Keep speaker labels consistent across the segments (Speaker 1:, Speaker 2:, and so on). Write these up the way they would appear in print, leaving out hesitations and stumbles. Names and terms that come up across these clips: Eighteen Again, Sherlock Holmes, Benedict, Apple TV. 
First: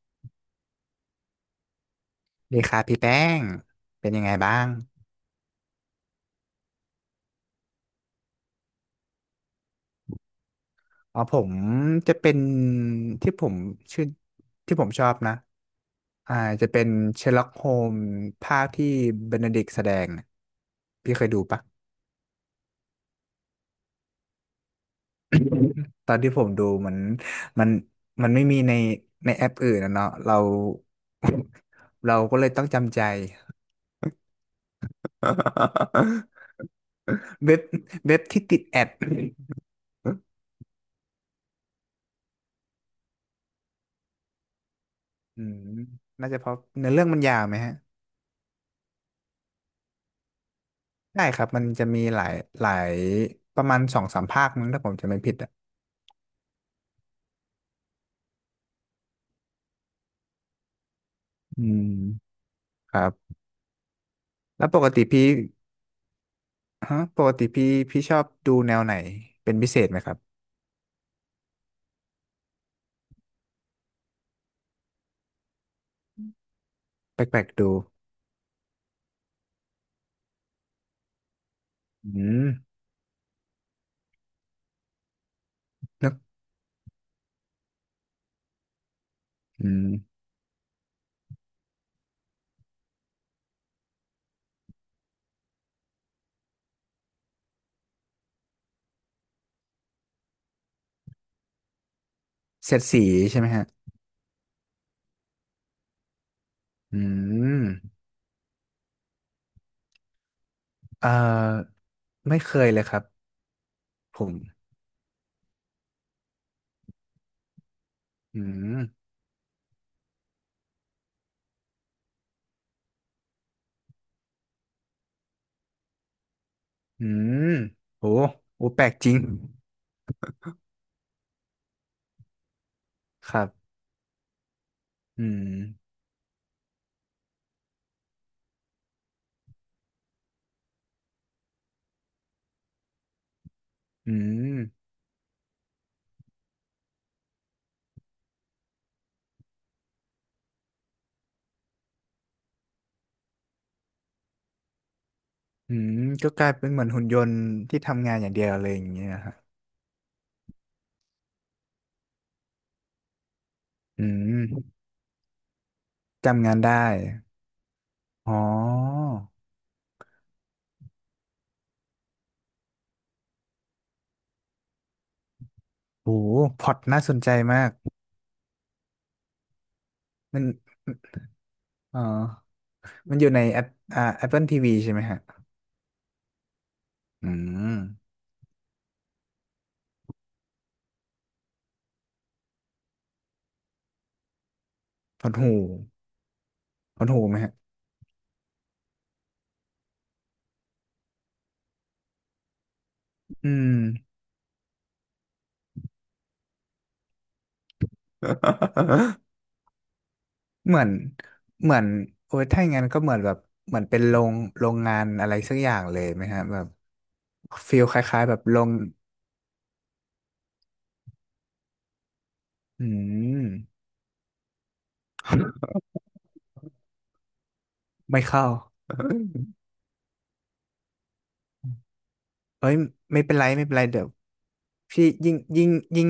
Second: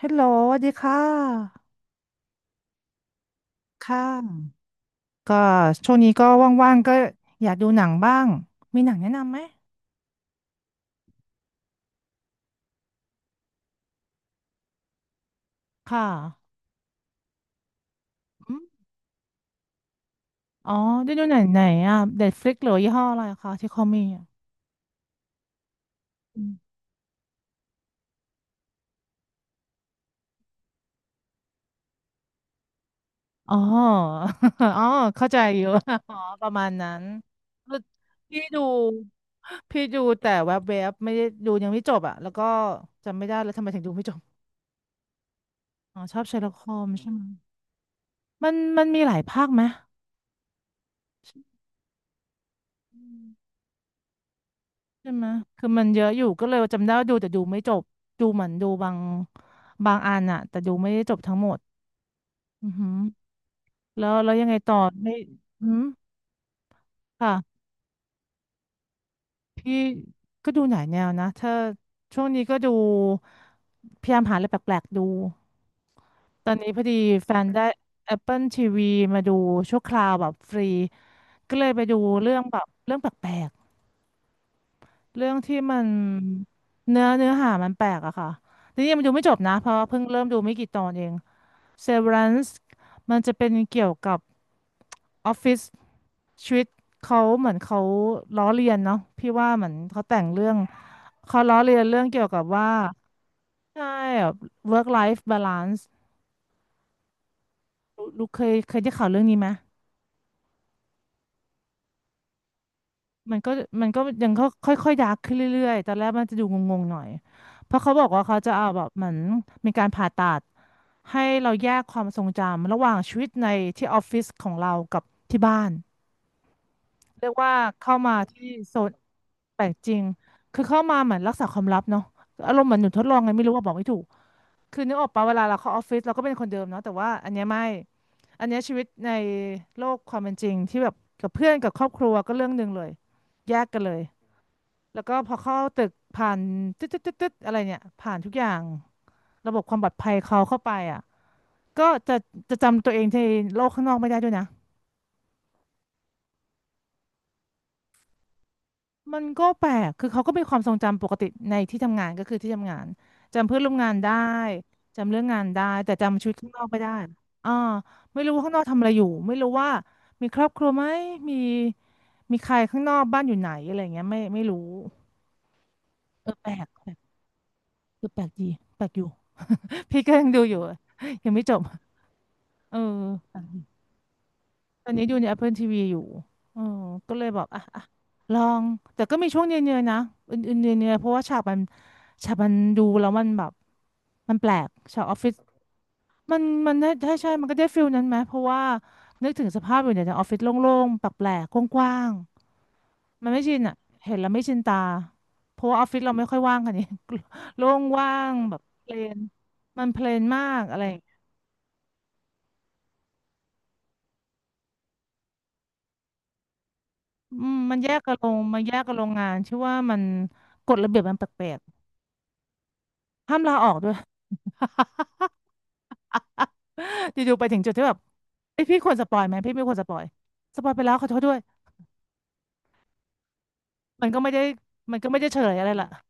Speaker 1: ฮัลโหลสวัสดีค่ะ
Speaker 2: ดีครับพี่แป้ง
Speaker 1: ค
Speaker 2: เป็นยังไง
Speaker 1: ่ะ
Speaker 2: บ้าง
Speaker 1: ก็ช่วงนี้ก็ว่างๆก็อยากดูหนังบ้างมีหนังแนะนำไหม
Speaker 2: อ๋อผมจะเป็นที่ผมชื่อที่ผมชอบนะ
Speaker 1: ค่ะ
Speaker 2: อ่าจะเป็นเชอร์ล็อกโฮม
Speaker 1: อ
Speaker 2: ภา
Speaker 1: ม
Speaker 2: คที่เบนเดดิกต์แสดงน่ะ
Speaker 1: อ๋อได้
Speaker 2: พี่
Speaker 1: ดู
Speaker 2: เคย
Speaker 1: หนั
Speaker 2: ดู
Speaker 1: งไหน
Speaker 2: ปะ
Speaker 1: อ่ะ Netflix หรือยี่ห้ออะไรคะที่เขามีอะ
Speaker 2: ตอนที่
Speaker 1: อื
Speaker 2: ผมดู
Speaker 1: ม
Speaker 2: เหมือนมันไม่มีในในแอปอื่นนะเนาะเรา เราก็เลยต้องจำใจ
Speaker 1: อ๋อ อ๋อเข้าใจอยู่ อ๋อ ประมาณนั้น
Speaker 2: เว็บ
Speaker 1: คือ
Speaker 2: เว็บ
Speaker 1: พี่
Speaker 2: ที่ติ
Speaker 1: ดู
Speaker 2: ดแอด
Speaker 1: พี่ดูแต่ แวบๆไม่ได้ดูยังไม่จบอ่ะแล้วก็จำไม่ได้แล้วทำไมถึงดูไม่จบ
Speaker 2: อืม
Speaker 1: อ๋อชอบ
Speaker 2: น่า
Speaker 1: เชอ
Speaker 2: จะ
Speaker 1: ร์
Speaker 2: เพ
Speaker 1: ล็อก
Speaker 2: ราะ
Speaker 1: โฮม
Speaker 2: เนื้อเรื่อ
Speaker 1: ใช่
Speaker 2: ง
Speaker 1: ไห
Speaker 2: มั
Speaker 1: ม
Speaker 2: นยาวไหมฮะ
Speaker 1: มันมีหลายภาคไหม
Speaker 2: ได้ครับมันจะมีหลายหลายประมาณสองสามภาคมั้งถ้าผมจะ
Speaker 1: ใช่
Speaker 2: ไม่
Speaker 1: ไหม
Speaker 2: ผิดอ่ะ
Speaker 1: คือมันเยอะอยู่ก็เลยจำได้ว่าดูแต่ดูไม่จบ ดูเหมือนดูบางอันอะแต่ดูไม่ได้จบทั้งหมด
Speaker 2: อืม
Speaker 1: อือหื
Speaker 2: ค
Speaker 1: อ
Speaker 2: รับ
Speaker 1: แล้วยังไง
Speaker 2: แล้ว
Speaker 1: ต่อ
Speaker 2: ปกติ
Speaker 1: ไม่
Speaker 2: พี่
Speaker 1: อืม
Speaker 2: ฮะปกติ
Speaker 1: ค่ะ
Speaker 2: พี่พี่ชอบดูแนวไหนเป็นพิ
Speaker 1: พี่
Speaker 2: เศษไหมครับ
Speaker 1: ก็ดูหลายแนวนะถ้าช่วงนี้ก็ดูพยายามหาอะไรแปลกๆดู ตอนนี้พอดี
Speaker 2: แป
Speaker 1: แฟ
Speaker 2: ล
Speaker 1: น
Speaker 2: กๆ
Speaker 1: ได้
Speaker 2: ดู
Speaker 1: Apple TV มาดูชั่วคราวแบบฟรีก็เลยไปดู
Speaker 2: อื
Speaker 1: เรื่อง
Speaker 2: ม
Speaker 1: แบบเรื่องแปลกๆ เรื่องที่มัน
Speaker 2: นึก
Speaker 1: เนื้อหามันแปลกอะค่ะนี่ยังดูไม่จบนะเพ
Speaker 2: อื
Speaker 1: ราะ
Speaker 2: ม
Speaker 1: เพิ่งเริ่มดูไม่กี่ตอนเอง Severance มันจะเป็นเกี่ยวกับออฟฟิศชีวิตเขาเหมือนเขาล้อเลียนเนาะพี่ว่าเหมือนเขาแต่งเรื่องเขาล้อเลียนเรื่องเกี่ยวกับว่า
Speaker 2: เสียดสีใช่ไหมฮะ
Speaker 1: ใช่แบบ work life balance
Speaker 2: อืม
Speaker 1: ลูกเคยได้ข่าวเรื่องนี้ไหม
Speaker 2: เอ่อไม่เคยเลยครับ
Speaker 1: มันก็มันก็
Speaker 2: ผ
Speaker 1: ยัง
Speaker 2: ม
Speaker 1: ก็ค่อยๆดาร์กขึ้นเรื่อยๆตอนแรกมันจะดูงงๆหน่อยเพราะเขาบอกว่าเขา
Speaker 2: อื
Speaker 1: จะเอาแบบเหมื
Speaker 2: ม
Speaker 1: อนมีการผ่าตัดให้เราแยกความทรงจำระหว่างชีวิตในที่ออฟฟิศของเรากับที่บ้าน
Speaker 2: อื
Speaker 1: เรียก
Speaker 2: ม
Speaker 1: ว่าเข้า
Speaker 2: โอ้
Speaker 1: มาที่
Speaker 2: โอ้
Speaker 1: โซ
Speaker 2: แปล
Speaker 1: น
Speaker 2: กจริง
Speaker 1: แปลกจริงคือเข้ามาเหมือนรักษาความลับเนาะอารมณ์เหมือนหนูทดลองไง
Speaker 2: ค
Speaker 1: ไม่
Speaker 2: รั
Speaker 1: รู้ว่าบอ
Speaker 2: บ
Speaker 1: กไม่ถูกคือนึกออก
Speaker 2: อื
Speaker 1: ปะเว
Speaker 2: ม
Speaker 1: ลาเราเข้าออฟฟิศเราก็เป็นคนเดิมเนาะแต่ว่าอันเนี้ยไม่อันเนี้ยชีวิตในโลกความเป็นจริงที่แบบกับเพื่อนกับครอบครัวก็เรื่องหนึ่งเลยแยกกันเลย
Speaker 2: อืม
Speaker 1: แล้วก็พอเข้าตึกผ่านตึ๊ดตึ๊ดตึ๊ดตึ๊ดอะไรเนี่ยผ่านทุกอย่างระบบความปลอดภัยเขาเข้าไปอ่ะก็จะจำตัวเองในโลกข้างนอกไม่ได้ด้วยนะ
Speaker 2: อืมก็กลายเป็นเหมือนหุ่นยนต์ที่ทำงานอย่างเดียวเลยอย่างเงี้ย
Speaker 1: มัน
Speaker 2: ฮะ
Speaker 1: ก็แปลกคือเขาก็มีความทรงจำปกติในที่ทำงานก็คือที่ทำงานจำเพื่อนร่วมงาน
Speaker 2: อื
Speaker 1: ได้
Speaker 2: ม
Speaker 1: จำเรื่องงานได้แต่จำชีวิต
Speaker 2: จำ
Speaker 1: ข้าง
Speaker 2: งา
Speaker 1: น
Speaker 2: น
Speaker 1: อกไม่
Speaker 2: ได้
Speaker 1: ได้อ่าไม่
Speaker 2: อ๋
Speaker 1: รู้ว่าข้างนอกทำอะไรอ
Speaker 2: อ
Speaker 1: ยู่ไม่รู้ว่ามีครอบครัวไหมมีมีใครข้างนอกบ้านอยู่ไหนอะไรเงี้ยไม่รู้
Speaker 2: โห
Speaker 1: เออแปล
Speaker 2: พ
Speaker 1: ก
Speaker 2: ล็อต
Speaker 1: แปล
Speaker 2: น่าส
Speaker 1: ก
Speaker 2: นใจมาก
Speaker 1: คือแปลกดีแปลกอยู่ พี่ก็ยัง
Speaker 2: มั
Speaker 1: ดู
Speaker 2: น
Speaker 1: อยู่ยังไม่จบ
Speaker 2: อ๋อ
Speaker 1: เ
Speaker 2: มันอยู่ใน
Speaker 1: ออ
Speaker 2: แอปApple TV
Speaker 1: ตอ
Speaker 2: ใช่
Speaker 1: น
Speaker 2: ไหม
Speaker 1: นี้ดู
Speaker 2: ฮะ
Speaker 1: ใน Apple TV อยู่เออก็เล
Speaker 2: อื
Speaker 1: ยบอก อ่ะ
Speaker 2: ม
Speaker 1: อ่ะ ลอง แต่ก็มีช่วงเนื่อยๆนะอื่นๆเนื่อยๆเพราะว่าฉากมันดูแล้วมันแบบมันแปลกฉากออฟ
Speaker 2: พล็
Speaker 1: ฟิ
Speaker 2: อด
Speaker 1: ศ
Speaker 2: หู
Speaker 1: มันได้
Speaker 2: พล็อด
Speaker 1: ใช่
Speaker 2: หู
Speaker 1: ใช่
Speaker 2: ไหม
Speaker 1: มัน
Speaker 2: ฮะ
Speaker 1: ก็ได้ฟิลนั้นไหม เพราะว่านึกถึงสภาพอยู่ในออฟฟิศโล่งๆแปลกๆกว้างๆมันไม่
Speaker 2: อื
Speaker 1: ชิน
Speaker 2: ม
Speaker 1: อ่ะ เห็นแล้วไม่ชินตา เพราะว่าออฟฟิศเราไม่ค่อยว่างกัน นี่ โล่งว่างแบบเพลนมันเพลนมาก
Speaker 2: เห
Speaker 1: อะ
Speaker 2: มื
Speaker 1: ไร
Speaker 2: อน เหมือนโอ้ยถ้าอย่างนั้นก็เหมือนแบบ เหมือนเป็นโรงโรงงานอะไรสักอย่างเลยไหมฮะแบบ
Speaker 1: อืมมั
Speaker 2: ฟี
Speaker 1: น
Speaker 2: ล
Speaker 1: แย
Speaker 2: ค
Speaker 1: กกับ
Speaker 2: ล้า
Speaker 1: โร
Speaker 2: ยๆแบ
Speaker 1: ง
Speaker 2: บโร
Speaker 1: มัน
Speaker 2: ง
Speaker 1: แยกกับโรงงานชื่อว่ามันกฎระเบียบมันแปลก
Speaker 2: อื
Speaker 1: ๆห้า
Speaker 2: ม
Speaker 1: มลาออกด้วย อยู่ๆไปถึงจุดที่แบบ
Speaker 2: ไม่เข้า
Speaker 1: ไอยพี่ควรสปอยไหมพี่ไม่ควรสปอยสปอยไปแล้วขอโทษด้วย
Speaker 2: เอ้ยไม่เป็นไรไม่เป็นไรเดี๋ย
Speaker 1: มั
Speaker 2: ว
Speaker 1: นก็ไม่ได้มัน
Speaker 2: พี่
Speaker 1: ก็ไม่ได้
Speaker 2: ยิ่
Speaker 1: เฉ
Speaker 2: ง
Speaker 1: ลยอะ
Speaker 2: ยิ่ง
Speaker 1: ไรล่ะ
Speaker 2: ยิ่ง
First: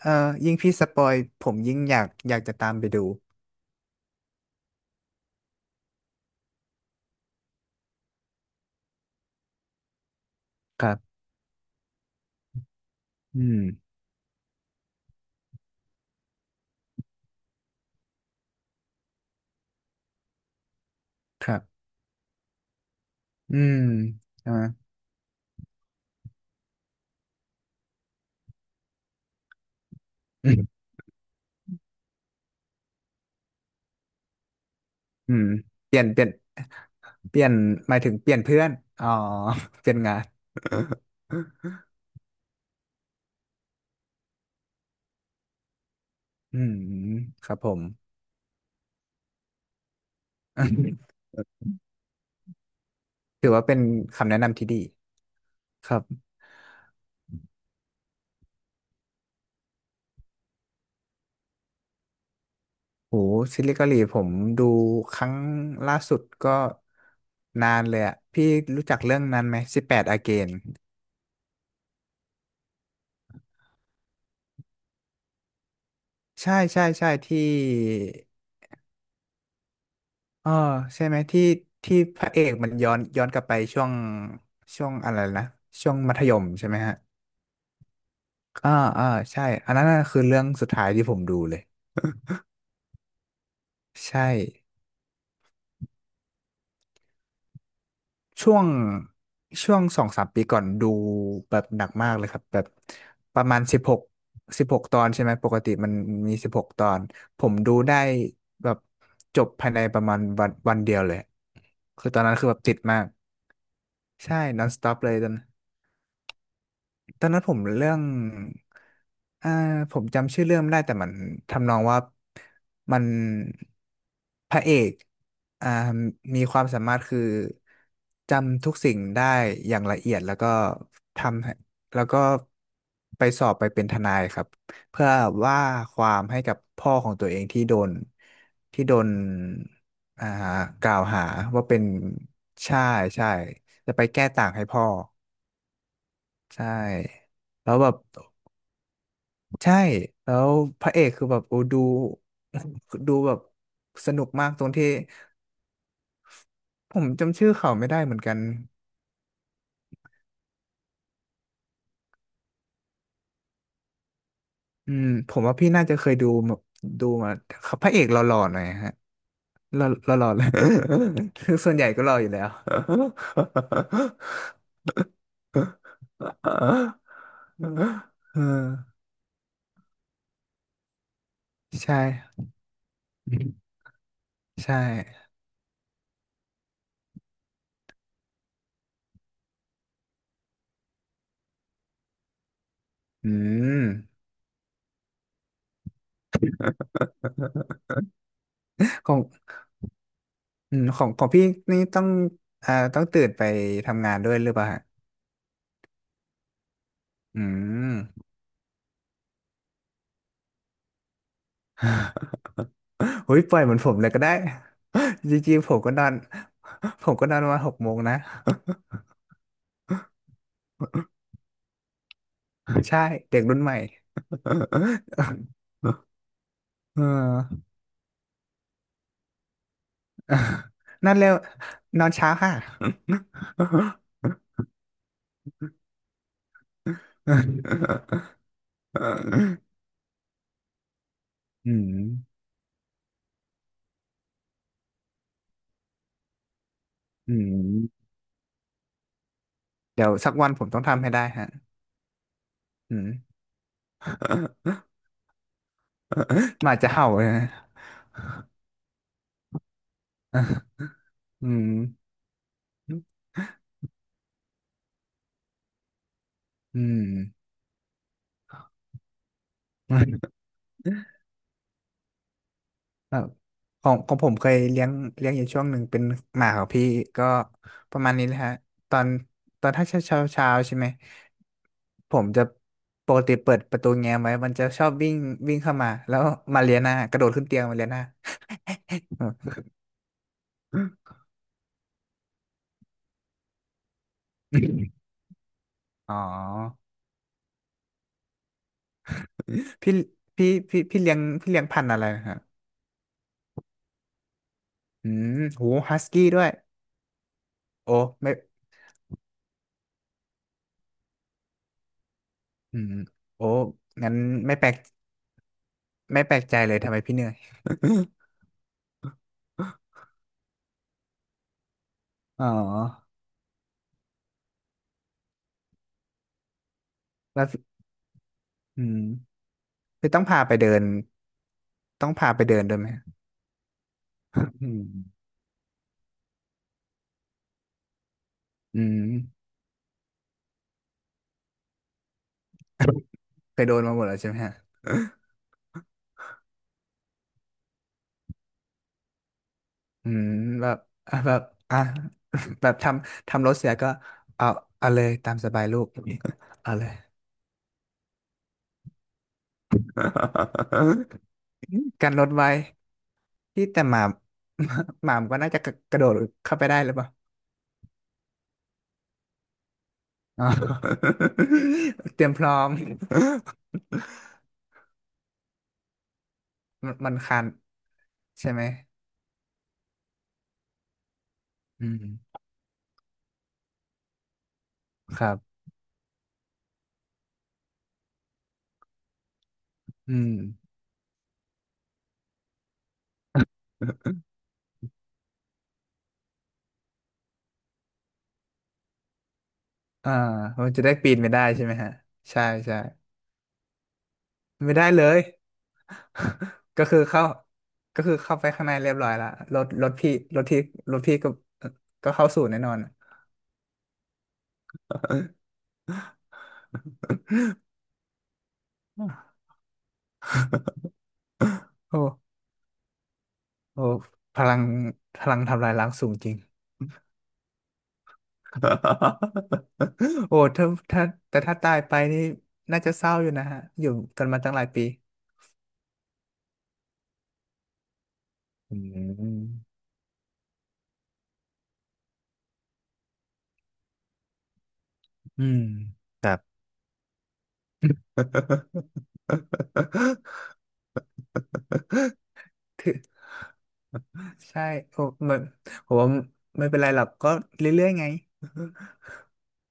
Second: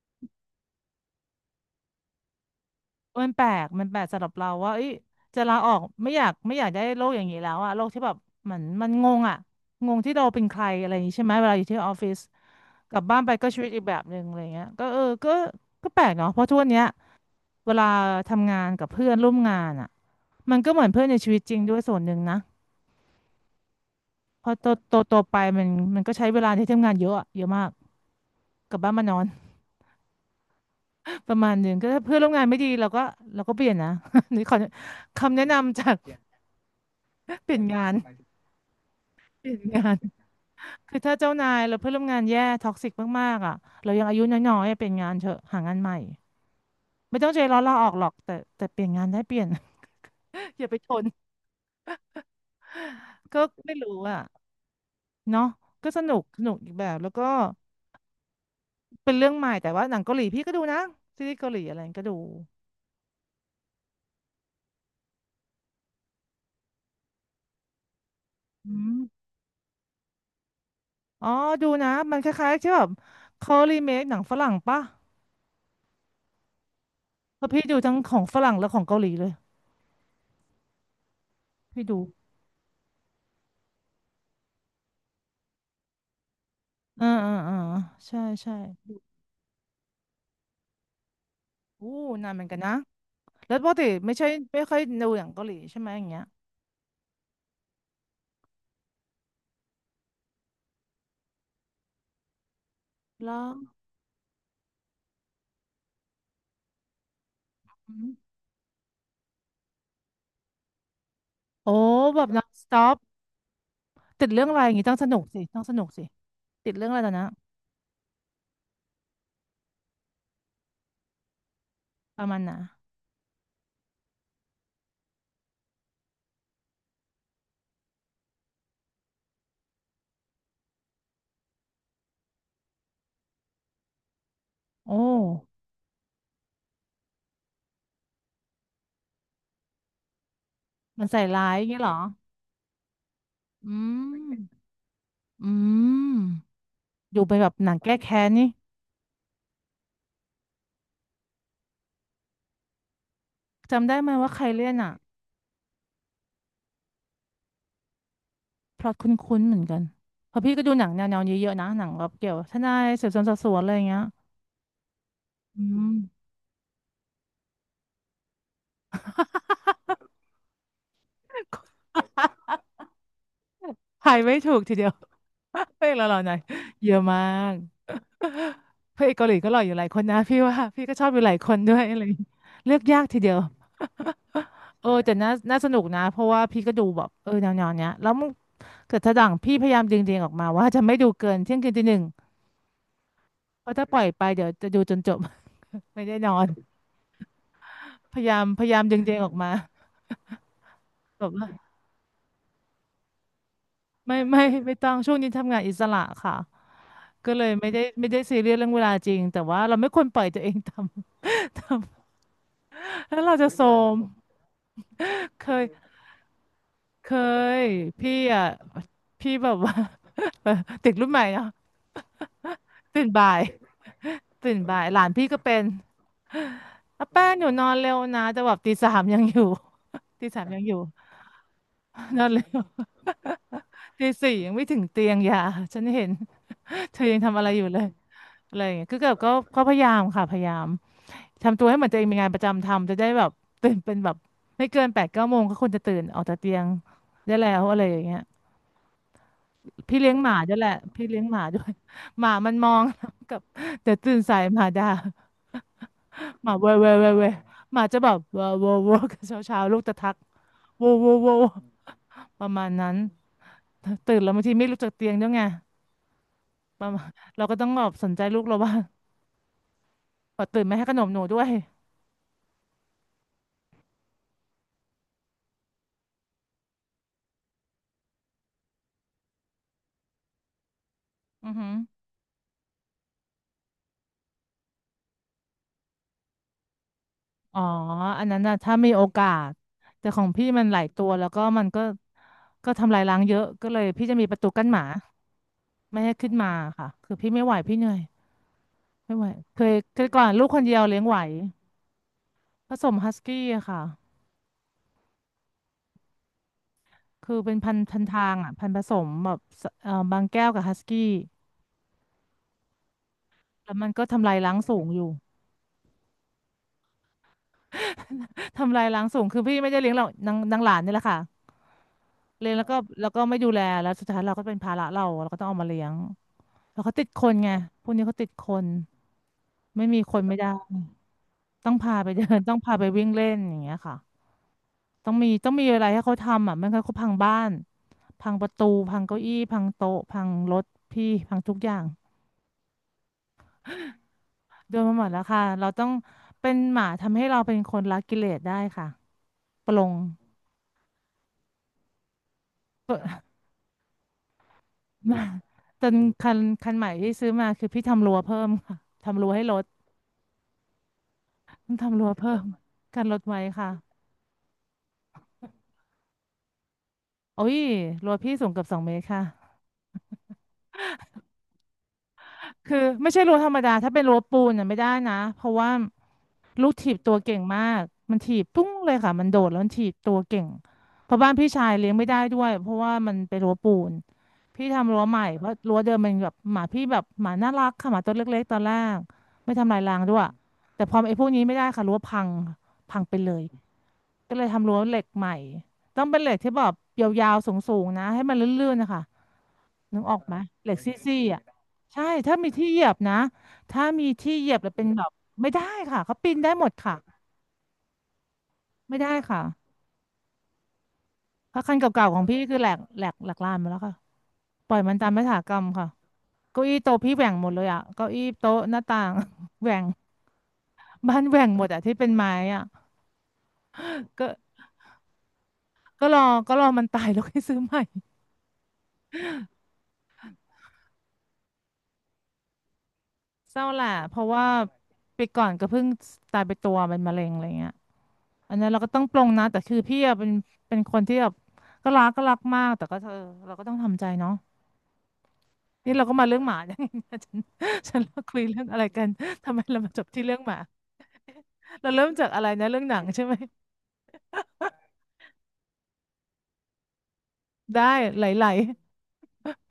Speaker 2: เอ่อยิ่งพี่สปอยผมยิ่งอยากจะตามไปดู
Speaker 1: มันแปลกสำหรับเราว่าเอ้ยจะลาออกไม่อยากได้โลกอย่างนี้แล้วอะโลกที่แบบเหมือนมันงงอะงงที่เราเป็นใคร
Speaker 2: ค
Speaker 1: อะไร
Speaker 2: รั
Speaker 1: อย่างนี้
Speaker 2: บ
Speaker 1: ใช่ไหมเวลาอยู่ที่ออฟฟิศกลับบ้านไป
Speaker 2: อื
Speaker 1: ก็ชี
Speaker 2: ม
Speaker 1: วิตอีกแบบหนึ่งอะไรเงี้ยก็เออก็ก็แปลกเนาะเพราะทุกวันเนี้ยเวลาทำงานกับเพื่อนร่วมงานอะ มันก็เหมือนเพื่อนในชีวิต
Speaker 2: ค
Speaker 1: จ
Speaker 2: รั
Speaker 1: ริงด้วย
Speaker 2: บ
Speaker 1: ส่วนหนึ่งนะ
Speaker 2: อืม
Speaker 1: พ
Speaker 2: ใช่
Speaker 1: อ
Speaker 2: ไหม
Speaker 1: โตไปมันมันก็ใช้เวลาที่ทำงานเยอะอะเยอะมากกลับบ้านมานอน
Speaker 2: อืม
Speaker 1: ประมาณหนึ่งก็ถ้าเพื่อนร่วมงานไม่ดีเราก็เปลี่ยนนะ นี่ขอ
Speaker 2: อื
Speaker 1: คำแนะ
Speaker 2: ม
Speaker 1: นำจา
Speaker 2: เป
Speaker 1: ก
Speaker 2: ลี่ยนเปลี่ย นเปลี่ย
Speaker 1: ป
Speaker 2: น
Speaker 1: ลี่ยนงา
Speaker 2: ห
Speaker 1: น
Speaker 2: มายถึงเปลี่ยนเพื่อนอ๋อ
Speaker 1: เปลี่ยนงา
Speaker 2: เปลี่ย
Speaker 1: น
Speaker 2: นงาน
Speaker 1: คือถ้าเจ้านาย เราเพื่อนร่วมงานแย่ท็อกซิกมากๆอ่ะเรายังอายุน้อยๆอะเปลี่ยนงานเถอะหางานใหม่
Speaker 2: อืม
Speaker 1: ไม่ต้องใจ
Speaker 2: ครั
Speaker 1: ร้อ
Speaker 2: บ
Speaker 1: น
Speaker 2: ผ
Speaker 1: ลา
Speaker 2: ม
Speaker 1: ออกหรอกแต่เปลี่ยนงานได้เปลี่ยน อย่าไปทน ก็
Speaker 2: ถือว่า
Speaker 1: ไม่
Speaker 2: เป็น
Speaker 1: รู้อ่ะ
Speaker 2: คำแนะนำที่ดี
Speaker 1: เนาะก็
Speaker 2: ครั
Speaker 1: สนุก
Speaker 2: บ
Speaker 1: สนุกอีกแบบแล้วก็ เป็นเรื่องใหม่แต่ว่าหนังเกาหลีพี่ก็ดูนะซีรีส์เกาหลีอะไรก็ดู
Speaker 2: โหซีรีส์เกาหลีผมดูครั้งล่าสุดก็นานเลยอะพี่
Speaker 1: อื
Speaker 2: รู้จั
Speaker 1: ม
Speaker 2: กเรื่องนั้นไหมสิบแปดอาเกน
Speaker 1: อ๋อดูนะมันคล้ายๆใช่แบบเขารีเมคหนังฝรั่งปะ
Speaker 2: ใช่ใช่ใช่ที่
Speaker 1: เพราะพี่ดูทั้งของฝรั่งและของเกาหลีเลย
Speaker 2: เออใช่ไหมที่
Speaker 1: พี่
Speaker 2: ที่
Speaker 1: ดู
Speaker 2: พระเอกมันย้อนกลับไปช่วงอะไรนะช่วงมัธยมใช่ไหมฮะ
Speaker 1: อ่าอ่าอ่าใช่ใช่
Speaker 2: อ่าอ่าใช่อันนั้นน่ะคือเรื่องสุดท้ายที่ผมดูเลย
Speaker 1: อู้นานเหมือนกันนะแล้วปกติไม่
Speaker 2: ใช่
Speaker 1: ใช่ไม่ค่อยดูหนังเกาหลีใช่ไหมอย่างเงี้ย
Speaker 2: ช่วงสองสามปีก่อนดูแบบหนักมากเลยครับแบบป
Speaker 1: แล้
Speaker 2: ระ
Speaker 1: ว
Speaker 2: มาณสิบหกตอนใช่ไหมปกติมันมีสิบหกตอนผมดู
Speaker 1: อื
Speaker 2: ได้
Speaker 1: ม
Speaker 2: แบบจบภายในประมาณวันเดียวเลย
Speaker 1: โอ้
Speaker 2: คือตอ
Speaker 1: แบ
Speaker 2: น
Speaker 1: บ
Speaker 2: นั้น
Speaker 1: นอ
Speaker 2: คือ
Speaker 1: น
Speaker 2: แบบ
Speaker 1: ส
Speaker 2: ติด
Speaker 1: ต็อป
Speaker 2: มาก
Speaker 1: ติด
Speaker 2: ใช่
Speaker 1: เรื่องอะไรอ
Speaker 2: non
Speaker 1: ย่างงี้ต้อ
Speaker 2: stop
Speaker 1: งส
Speaker 2: เลย
Speaker 1: นุก
Speaker 2: ตอน
Speaker 1: สิต้องสนุกสิติดเรื่องอะไรตอน
Speaker 2: ต
Speaker 1: นะ
Speaker 2: อนนั้นผมเรื่องอ่าผมจำชื่อเรื่องไม่ได้แต่มันทำนองว่า
Speaker 1: ประมาณน่ะ
Speaker 2: มันพระเอกอ่ามีความสามารถคือจำทุกสิ่งได้อย่างละเอียดแล้วก็ทำให้แล้วก็ไปสอบไปเป็นทนายครับ
Speaker 1: โอ
Speaker 2: เพื่อว่า
Speaker 1: ้
Speaker 2: ความให้กับพ่อของตัวเองที่โดนที่โดนอ่ากล่าว
Speaker 1: มันใส่
Speaker 2: หา
Speaker 1: ร้ายอ
Speaker 2: ว่า
Speaker 1: ย่าง
Speaker 2: เป็
Speaker 1: เงี้ย
Speaker 2: น
Speaker 1: เหรอ
Speaker 2: ใช่ใช่
Speaker 1: อื
Speaker 2: จะไป
Speaker 1: ม
Speaker 2: แก้ต่างให้พ่อ
Speaker 1: อืม
Speaker 2: ใช่
Speaker 1: ดูไปแบบห
Speaker 2: แล้
Speaker 1: นั
Speaker 2: ว
Speaker 1: ง
Speaker 2: แบ
Speaker 1: แก้
Speaker 2: บ
Speaker 1: แค้นนี่
Speaker 2: ใช่แล้วพระเอกคือแบบโอ้ดู ดูแบบ
Speaker 1: จำได้ไหม
Speaker 2: สนุก
Speaker 1: ว่าใคร
Speaker 2: มากตร
Speaker 1: เล่
Speaker 2: ง
Speaker 1: น
Speaker 2: ที่
Speaker 1: อ่ะ
Speaker 2: ผมจำชื่อเขาไม่ได้เหมือนกัน
Speaker 1: พล็อตคุ้นๆเหมือนกันเพราะพี่ก็ดูหนังแนวๆนี้เยอะนะหนังแบบเกี่ยวทนายสืบสวนสอบสวนอะไรอย่างเงี้ย
Speaker 2: อืมผมว่า
Speaker 1: อื
Speaker 2: พี่น่า
Speaker 1: ม
Speaker 2: จะเคยดูมาดูมาพระเอกหล่อๆหน่อยฮะหล่อหล่อๆเลย ส่วนใหญ่ก็หล่ออยู่แล้ว
Speaker 1: ทายไม่ถูกทีเดียว เพลงละหล่อหน่อยเยอะมาก
Speaker 2: เออ
Speaker 1: พระเอกเกาหลีก็หล่ออยู่หลายคนนะพี่ว่าพี่ก็ชอบอยู่หลายคนด้วยอะ
Speaker 2: ใช่
Speaker 1: ไรอย่างงี้เลือกยากทีเดียว
Speaker 2: ใช
Speaker 1: เออแต่
Speaker 2: ่
Speaker 1: น่าสนุกนะเพราะว่าพี่ก็ดูแบบเออแนวๆเนี้ยแล้วมึงเกิดถ้าดังพี่พยายามดึงๆออกมาว่าจะไม่ดูเกินเที่ยงคืนตีหนึ่ง
Speaker 2: อื
Speaker 1: เพราะ
Speaker 2: ม
Speaker 1: ถ้าปล่อยไปเดี๋ยวจะดูจนจบ ไม่ได้นอนพยายามพยายามดึง
Speaker 2: ข
Speaker 1: ตั
Speaker 2: อ
Speaker 1: วเอ
Speaker 2: ง
Speaker 1: งออกมา
Speaker 2: อืมของข
Speaker 1: แบ
Speaker 2: อง
Speaker 1: บ
Speaker 2: พี่
Speaker 1: ว่า
Speaker 2: นี่ต้องต้องตื่นไปทำงา
Speaker 1: ไม่
Speaker 2: นด้วย
Speaker 1: ไม่
Speaker 2: หรือเปล่า
Speaker 1: ไม่
Speaker 2: ฮะ
Speaker 1: ต้องช่วงนี้ทำงานอิสระค่ะก็
Speaker 2: อื
Speaker 1: เลยไม่ได้
Speaker 2: ม
Speaker 1: ไม่ได้ซีเรียสเรื่องเวลาจริงแต่ว่าเราไม่ควรปล่อยตัวเองทำ ทำแล้วเรา
Speaker 2: เฮ้ย
Speaker 1: จะ
Speaker 2: ปล่
Speaker 1: โท
Speaker 2: อย
Speaker 1: ร
Speaker 2: เหมือนผ
Speaker 1: ม
Speaker 2: มเลยก็ได้ จ
Speaker 1: เค
Speaker 2: ริงๆผม
Speaker 1: ย
Speaker 2: ก็นอน ผ
Speaker 1: เค
Speaker 2: มก็นอนประมาณ
Speaker 1: ย
Speaker 2: หกโมง
Speaker 1: พี่
Speaker 2: นะ
Speaker 1: อ่ะพี่แบบว่า ติดรุ่นใหม่เนาะ
Speaker 2: ใช่
Speaker 1: ตื่นบ่า
Speaker 2: เด็
Speaker 1: ย
Speaker 2: กรุ่นใหม่
Speaker 1: ตื่นบ่ายหลานพี่ก็เป็น
Speaker 2: เออ
Speaker 1: อาแป้งอยู่นอนเร็วนะแต่แบบตีสามยังอยู่ ตีสามยังอยู่
Speaker 2: นั่นเร็วนอน
Speaker 1: นอ
Speaker 2: เช้า
Speaker 1: นเร็
Speaker 2: ค่ะ
Speaker 1: ว ตีสี่ยังไม่ถึงเตียงอย่าฉันเห็น เธอยังทำอะไรอยู่เลยอะไรอย่างเงี้ยคือกิก็ก็พยายามค่ะพยายามทำตัว
Speaker 2: อื
Speaker 1: ให้เห
Speaker 2: ม
Speaker 1: มือนตัวเองมีงานประจำทำจะได้แบบตื่นเป็นแบบไม่เกิน8-9 โมงก็ควรจะตื่นออกจากเตียง
Speaker 2: อื
Speaker 1: ได้แล้วอะไรอย่าง
Speaker 2: ม
Speaker 1: เงี้ยพี่
Speaker 2: เดี๋ย
Speaker 1: เลี้
Speaker 2: ว
Speaker 1: ยงห
Speaker 2: สัก
Speaker 1: มา
Speaker 2: วั
Speaker 1: ด้
Speaker 2: น
Speaker 1: วย
Speaker 2: ผ
Speaker 1: แห
Speaker 2: ม
Speaker 1: ละ
Speaker 2: ต้องทำ
Speaker 1: พี่
Speaker 2: ให้
Speaker 1: เลี้
Speaker 2: ได้
Speaker 1: ยงหมา
Speaker 2: ฮะ
Speaker 1: ด้วย หมามันมอง
Speaker 2: อืม
Speaker 1: กับเดี๋ยวตื่นสายหมาด่า หมา
Speaker 2: ห
Speaker 1: เว่
Speaker 2: มา
Speaker 1: ยเว่
Speaker 2: จะ
Speaker 1: ย
Speaker 2: เห่า
Speaker 1: เว่ย
Speaker 2: เล
Speaker 1: เว่
Speaker 2: ย
Speaker 1: ย
Speaker 2: นะ
Speaker 1: หมาจะแบบเว่อเว่อเว่อกันเช้าเช้าลูกจะทัก โวโวโว
Speaker 2: อืม
Speaker 1: ประมาณนั้นตื่นแล้วบางทีไม่ลุกจากเตียงด้วยไง
Speaker 2: อื
Speaker 1: ประมา
Speaker 2: ม
Speaker 1: ณเราก็ต้องแบบสนใจลูกเราว่างตื่นไม่ให้ขนมหนูด้วย
Speaker 2: แบบของผมเคยเลี้ยงเลี้ยงอยู่ช่วงหนึ่งเป็นหมาของพี่ก็ประมาณนี้แหละฮะตอนถ้าเช้าเช้าเช้าใช่ไหม
Speaker 1: อือหือ
Speaker 2: ผมจะปกติเปิดประตูแง้มไว้มันจะชอบวิ่งวิ่งเข้ามาแล้วมาเลียหน้ากระโดดขึ้นเตี
Speaker 1: อ๋อ
Speaker 2: ยงมาเลียหน้า
Speaker 1: อันนั้นน่ะถ้ามีโอกาส แต่ของพี่มันหลายตัว แล้วก็มันก็ก็ทำลายล้างเยอะ ก็เลยพี่จะมีประตูกั้นหมาไม่ให้
Speaker 2: อ๋
Speaker 1: ขึ้นมา
Speaker 2: อ
Speaker 1: ค่ะคือพี่ไม่ไหวพี่เหนื่อยไม่ไหวเคย
Speaker 2: พี่
Speaker 1: เคยก่อนลูกคนเดียวเลี้
Speaker 2: พี่
Speaker 1: ยง
Speaker 2: เลี้
Speaker 1: ไห
Speaker 2: ย
Speaker 1: ว
Speaker 2: งพันธุ์อะไรนะครับ
Speaker 1: ผสมฮัสกี้อะค่ะ
Speaker 2: อืมโหฮัสกี้ด้วย
Speaker 1: คือเป็นพันธุ์
Speaker 2: โอ้
Speaker 1: พันทา
Speaker 2: ไม่
Speaker 1: งอ่ะพันธุ์ผสมแบบสบางแก้วกับฮัสกี้
Speaker 2: อืมโอ้
Speaker 1: แล้วมันก็
Speaker 2: งั้น
Speaker 1: ทำลายล้า
Speaker 2: ไม่
Speaker 1: ง
Speaker 2: แปลก
Speaker 1: สูงอยู่
Speaker 2: ไม่แปลกใจเลยทำไมพี่เหนื่อย
Speaker 1: ทำลายล้างสูงคือพี่ไม่ได้เลี้ยงหรอกนางนางหลานนี่แหละค่ะ
Speaker 2: อ๋อ
Speaker 1: เลี้ยงแล้วก็แล้วก็ไม่ดูแลแล้วสุดท้ายเราก็เป็นภาระเราเราก็ต้องเอามาเลี้ยง แล้วเขาติดคน
Speaker 2: แล้ว
Speaker 1: ไงพวกนี้เขาติดคน
Speaker 2: อืม
Speaker 1: ไม่มี
Speaker 2: คือ
Speaker 1: ค
Speaker 2: ต้อ
Speaker 1: น
Speaker 2: ง
Speaker 1: ไม่
Speaker 2: พาไป
Speaker 1: ได้
Speaker 2: เดิน
Speaker 1: ต้องพา
Speaker 2: ต้
Speaker 1: ไป
Speaker 2: อง
Speaker 1: เดิ
Speaker 2: พา
Speaker 1: น
Speaker 2: ไป
Speaker 1: ต้อง
Speaker 2: เดิน
Speaker 1: พา
Speaker 2: ด้วย
Speaker 1: ไป
Speaker 2: ไหม
Speaker 1: วิ่งเล่นอย่างเงี้ยค่ะ
Speaker 2: อื
Speaker 1: ต้อง
Speaker 2: ม
Speaker 1: มีต้องมีอะไรให้เขาทำอ่ะไม่งั้นเขาพังบ้านพังประตู
Speaker 2: อื
Speaker 1: พังเก้าอี้
Speaker 2: ม
Speaker 1: พังโต๊ะพังรถพี่พังทุกอย่าง
Speaker 2: ไปโดนมาหมดแล้วใช่ไหมฮะ
Speaker 1: โดนมาหมดแล้วค่ะเราต้องเป็นหมาทำให้เราเป็นคนละกิเลสได้ค่ะปลง
Speaker 2: อืมแบบอ่ะแบบอ่ะ แบบท
Speaker 1: เปด
Speaker 2: ำทำรถเสียก็เอาเลย
Speaker 1: มา
Speaker 2: ตามสบายลู
Speaker 1: จ
Speaker 2: ก
Speaker 1: นคัน คั
Speaker 2: เอา
Speaker 1: น
Speaker 2: เล
Speaker 1: ใหม่
Speaker 2: ย
Speaker 1: ที่ซื้อมาคือพี่ทำรั้วเพิ่มค่ะทำรั้วให้รถต้องทำ รั้
Speaker 2: กั
Speaker 1: ว
Speaker 2: นรถ
Speaker 1: เพิ่ม
Speaker 2: ไว้
Speaker 1: กันรถไว้
Speaker 2: ที่
Speaker 1: ค่ะ
Speaker 2: แต่หมา หมามนก็น่าจะกระกระโดดเข้าไปได้หรือเปล่า
Speaker 1: โอ้ยรั้วพี่สูงเกือบ2 เมตรค่ะ
Speaker 2: อ๋อ เตรียมพร้อม
Speaker 1: คือไม่ใช่รั้วธรรมดาถ้าเป็นรั้วปูนน่ะไม่ได้นะเพราะว่าลูก ถี
Speaker 2: มัน
Speaker 1: บ
Speaker 2: มั
Speaker 1: ตั
Speaker 2: น
Speaker 1: ว
Speaker 2: คั
Speaker 1: เก่ง
Speaker 2: น
Speaker 1: มากมันถีบ
Speaker 2: ใช่ไหม
Speaker 1: ปุ้งเลยค่ะมันโดดแล้วมันถีบตัวเก่งเพราะบ้านพี่ชาย
Speaker 2: อื
Speaker 1: เลี้ยงไม่ได้
Speaker 2: ม
Speaker 1: ด้วยเพราะว่ามันเป็นรั้วปูนพี่ทำรั้วให
Speaker 2: ค
Speaker 1: ม่
Speaker 2: รั
Speaker 1: เพราะ
Speaker 2: บ
Speaker 1: รั้วเดิมมันแบบหมาพี่แบบหมาน่ารักค่ะหมาตัวเล็กๆตอนแรกไม่ทำลายรางด้
Speaker 2: อื
Speaker 1: วย
Speaker 2: ม
Speaker 1: แต่พอไอ้พวกนี้ไม่ได้ค่ะรั้วพังพังไปเลย ก็เลยทำรั้วเหล็กใหม่ต้องเป็นเหล็กที่แบบยาวๆสูงๆนะให้มันลื่นๆนะคะนึก
Speaker 2: อ่า
Speaker 1: ออกไหมเห
Speaker 2: มั
Speaker 1: ล็
Speaker 2: น
Speaker 1: กง
Speaker 2: จะได้
Speaker 1: ซี่
Speaker 2: ปี
Speaker 1: ปี
Speaker 2: นไม่
Speaker 1: ๆอ่ะ
Speaker 2: ได้ใช่ไหม
Speaker 1: ่
Speaker 2: ฮะ
Speaker 1: ใช่ถ้า
Speaker 2: ใช่
Speaker 1: มีที่เห
Speaker 2: ใช่
Speaker 1: ยียบนะถ้ามีที่เหยียบแล้ว
Speaker 2: ไม่
Speaker 1: เป็น
Speaker 2: ได้
Speaker 1: แบ
Speaker 2: เล
Speaker 1: บ
Speaker 2: ย
Speaker 1: ไม่ได้ค่ะเขาปีนได้หมด
Speaker 2: ก็
Speaker 1: ค่ะ
Speaker 2: คือเข้าไปข้างในเรีย
Speaker 1: ไม่
Speaker 2: บร้
Speaker 1: ได้
Speaker 2: อยละ
Speaker 1: ค่ะ
Speaker 2: รถรถพี่รถที่รถพี่ก็
Speaker 1: เพราะคันเก่า
Speaker 2: ก็
Speaker 1: ๆของ
Speaker 2: เข้า
Speaker 1: พี่
Speaker 2: สู่
Speaker 1: คื
Speaker 2: แน่
Speaker 1: อแหล
Speaker 2: นอน
Speaker 1: กแหล กแหลกลานมาแล้วค่ะปล่อยมันตามยถากรรมค่ะเก้าอี้โต๊ะพี่แหว่งหมดเลยอ่ะเก้าอี้โต๊ะหน้าต่าง แหว่งบ้านแหว่งหมดอ่ะที่
Speaker 2: โอ้
Speaker 1: เป็นไม้อ่ะ
Speaker 2: โอ้
Speaker 1: ก็
Speaker 2: พลังทำลายล้าง
Speaker 1: ก็
Speaker 2: สูง
Speaker 1: รอ
Speaker 2: จริง
Speaker 1: ก็รอมันตายแล้วค่อยซื้อใหม่
Speaker 2: โอ้ถ้าถ้าแต่ถ้าตายไปนี่น่าจะเศร้าอยู่นะ
Speaker 1: เศ
Speaker 2: ฮะ
Speaker 1: ร้าแห
Speaker 2: อ
Speaker 1: ละ
Speaker 2: ยู่
Speaker 1: เพ
Speaker 2: กั
Speaker 1: ราะ
Speaker 2: นมา
Speaker 1: ว่า
Speaker 2: ตั้งหลายปี
Speaker 1: ไปก่อนก็เพิ่งตายไปตัวเป็นมะเร็งอะไรเงี้ยอันนั้น
Speaker 2: อื
Speaker 1: เราก็ต้องปลงนะแต่
Speaker 2: ม
Speaker 1: คือพี่อะเป็นเป็นคนที่แบบก็รักก็รักมากแต่ก็เธออเราก็ต้องทำใจเนาะ
Speaker 2: อืม
Speaker 1: นี่เราก็
Speaker 2: ค
Speaker 1: มา
Speaker 2: รั
Speaker 1: เรื่
Speaker 2: บ
Speaker 1: องหมาอย่างนี้นะ ฉันเราคุยเรื่องอะไรกันทำไมเรามาจบที่เรื่องหมาเราเริ่มจากอะไรนะเรื่ อง
Speaker 2: ถื
Speaker 1: หนั
Speaker 2: อ
Speaker 1: งใช่ไหม
Speaker 2: ใช่โอ้มันผมว่าไม่เป็นไรหรอกก็
Speaker 1: ได้
Speaker 2: เรื่อยๆไง
Speaker 1: ไหล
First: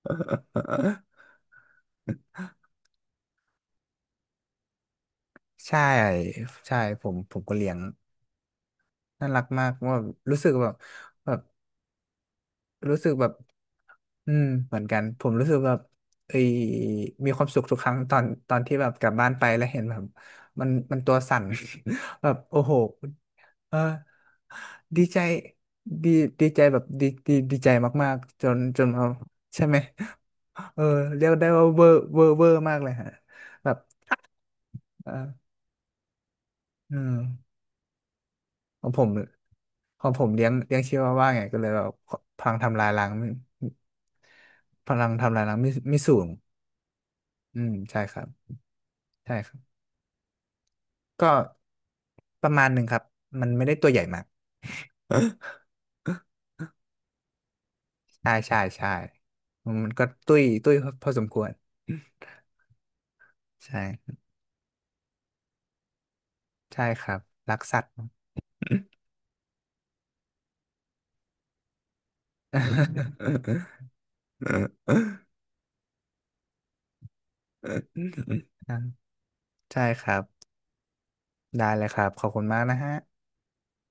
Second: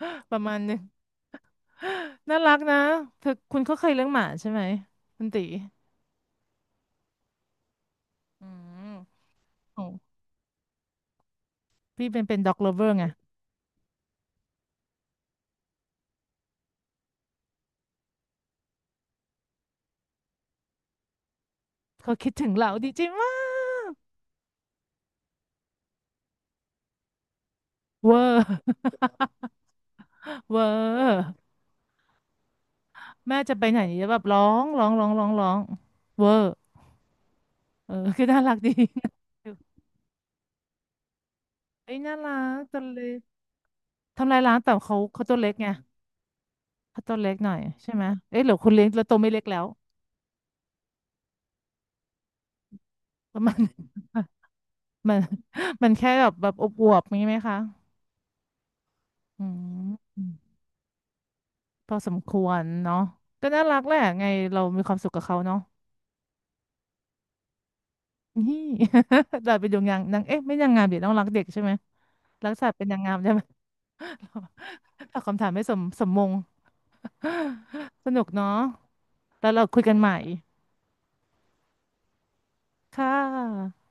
Speaker 1: ๆประมาณหนึงน่า รักนะเธอคุณก็เคยเรื่องหมาใช่ไหมคุณตี
Speaker 2: ใช่ใช่ผมก็เลี้ยง
Speaker 1: อืม
Speaker 2: น่ารักมาก
Speaker 1: โอ้
Speaker 2: ว่ารู้สึกแบบแบบ
Speaker 1: พี่เป็นเป็นด็อกเลเวอร์
Speaker 2: รู้
Speaker 1: ไง
Speaker 2: สึกแบบอืมเหมือนกันผมรู้สึกแบบเอยมีความสุขทุกครั้งตอนที่แบบกลับบ้านไปแล้วเห็นแบบมันตัวสั่น
Speaker 1: เขา
Speaker 2: แบ
Speaker 1: คิด
Speaker 2: บ
Speaker 1: ถึง
Speaker 2: โอ้
Speaker 1: เรา
Speaker 2: โห
Speaker 1: ดีใจมา
Speaker 2: เออ
Speaker 1: ก
Speaker 2: ดีใจดีดีใจแบบดีดีใจมา
Speaker 1: เว
Speaker 2: ก
Speaker 1: อร์
Speaker 2: ๆจนจนเอาใช่ไหม
Speaker 1: เวอ
Speaker 2: เออ
Speaker 1: ร์
Speaker 2: เรียกได้ว่าเวอร์มากเลยฮะ
Speaker 1: แม่จะไป
Speaker 2: แบ
Speaker 1: ไห
Speaker 2: บ
Speaker 1: นแบบร้องร้องร้องร้องร้
Speaker 2: เออ
Speaker 1: องเวอร์
Speaker 2: เออ
Speaker 1: เออ คือน่ารักดี
Speaker 2: ของผม ของผมเลี้ยงเลี้ยงชิวาว่าไงก็เลยแบบ
Speaker 1: เอ้ยน่ารั
Speaker 2: พลัง
Speaker 1: กตั
Speaker 2: ทำ
Speaker 1: ว
Speaker 2: ลาย
Speaker 1: เล็
Speaker 2: ล้าง
Speaker 1: ก
Speaker 2: ไม่
Speaker 1: ทำลายล้างแต่
Speaker 2: พ
Speaker 1: เขา
Speaker 2: ลัง
Speaker 1: เขาตั
Speaker 2: ทำ
Speaker 1: ว
Speaker 2: ลาย
Speaker 1: เล็ก
Speaker 2: ล้าง
Speaker 1: ไง
Speaker 2: ไม่ไม่สูง
Speaker 1: เขาตัวเล็กหน่อ
Speaker 2: อื
Speaker 1: ย
Speaker 2: ม
Speaker 1: ใช่
Speaker 2: ใช่
Speaker 1: ไหม
Speaker 2: ครับ
Speaker 1: เอ้ยหรือคุณเลี้ยงแล้วตัวไม่
Speaker 2: ใช่
Speaker 1: เล็ก
Speaker 2: ครั
Speaker 1: แล้ว
Speaker 2: บก็ประมาณหนึ่งครับ
Speaker 1: ประ
Speaker 2: มัน
Speaker 1: มาณ
Speaker 2: ไม่ได้ตัวใหญ่มาก
Speaker 1: มัน มันแค่แบบแบ บอวบๆงี้ไหมคะ
Speaker 2: ใช่ใช่ใช่
Speaker 1: อื
Speaker 2: มันก็
Speaker 1: ม
Speaker 2: ตุ้ยตุ้ยพอสมควร
Speaker 1: พอสมควรเนาะก็น่า
Speaker 2: ใ
Speaker 1: รักแหละ
Speaker 2: ช่
Speaker 1: ไงเรามีความสุขกับเขาเนาะ
Speaker 2: ใช่ครับรักสัตว์
Speaker 1: นี่ เราไปดูงานนางเอ๊ะไม่นางงามเดี๋ยต้องรักเด็กใช่ไหมรักสัตว์เป็นนางงามใช่ไหม ตอ บคำถามไม่สมสมมง สนุกเนาะแล้วเราคุย
Speaker 2: ใช่
Speaker 1: กัน
Speaker 2: ค
Speaker 1: ใหม่
Speaker 2: รับ ได้เลยครับ ขอบคุณมากนะฮะ
Speaker 1: ค่ะ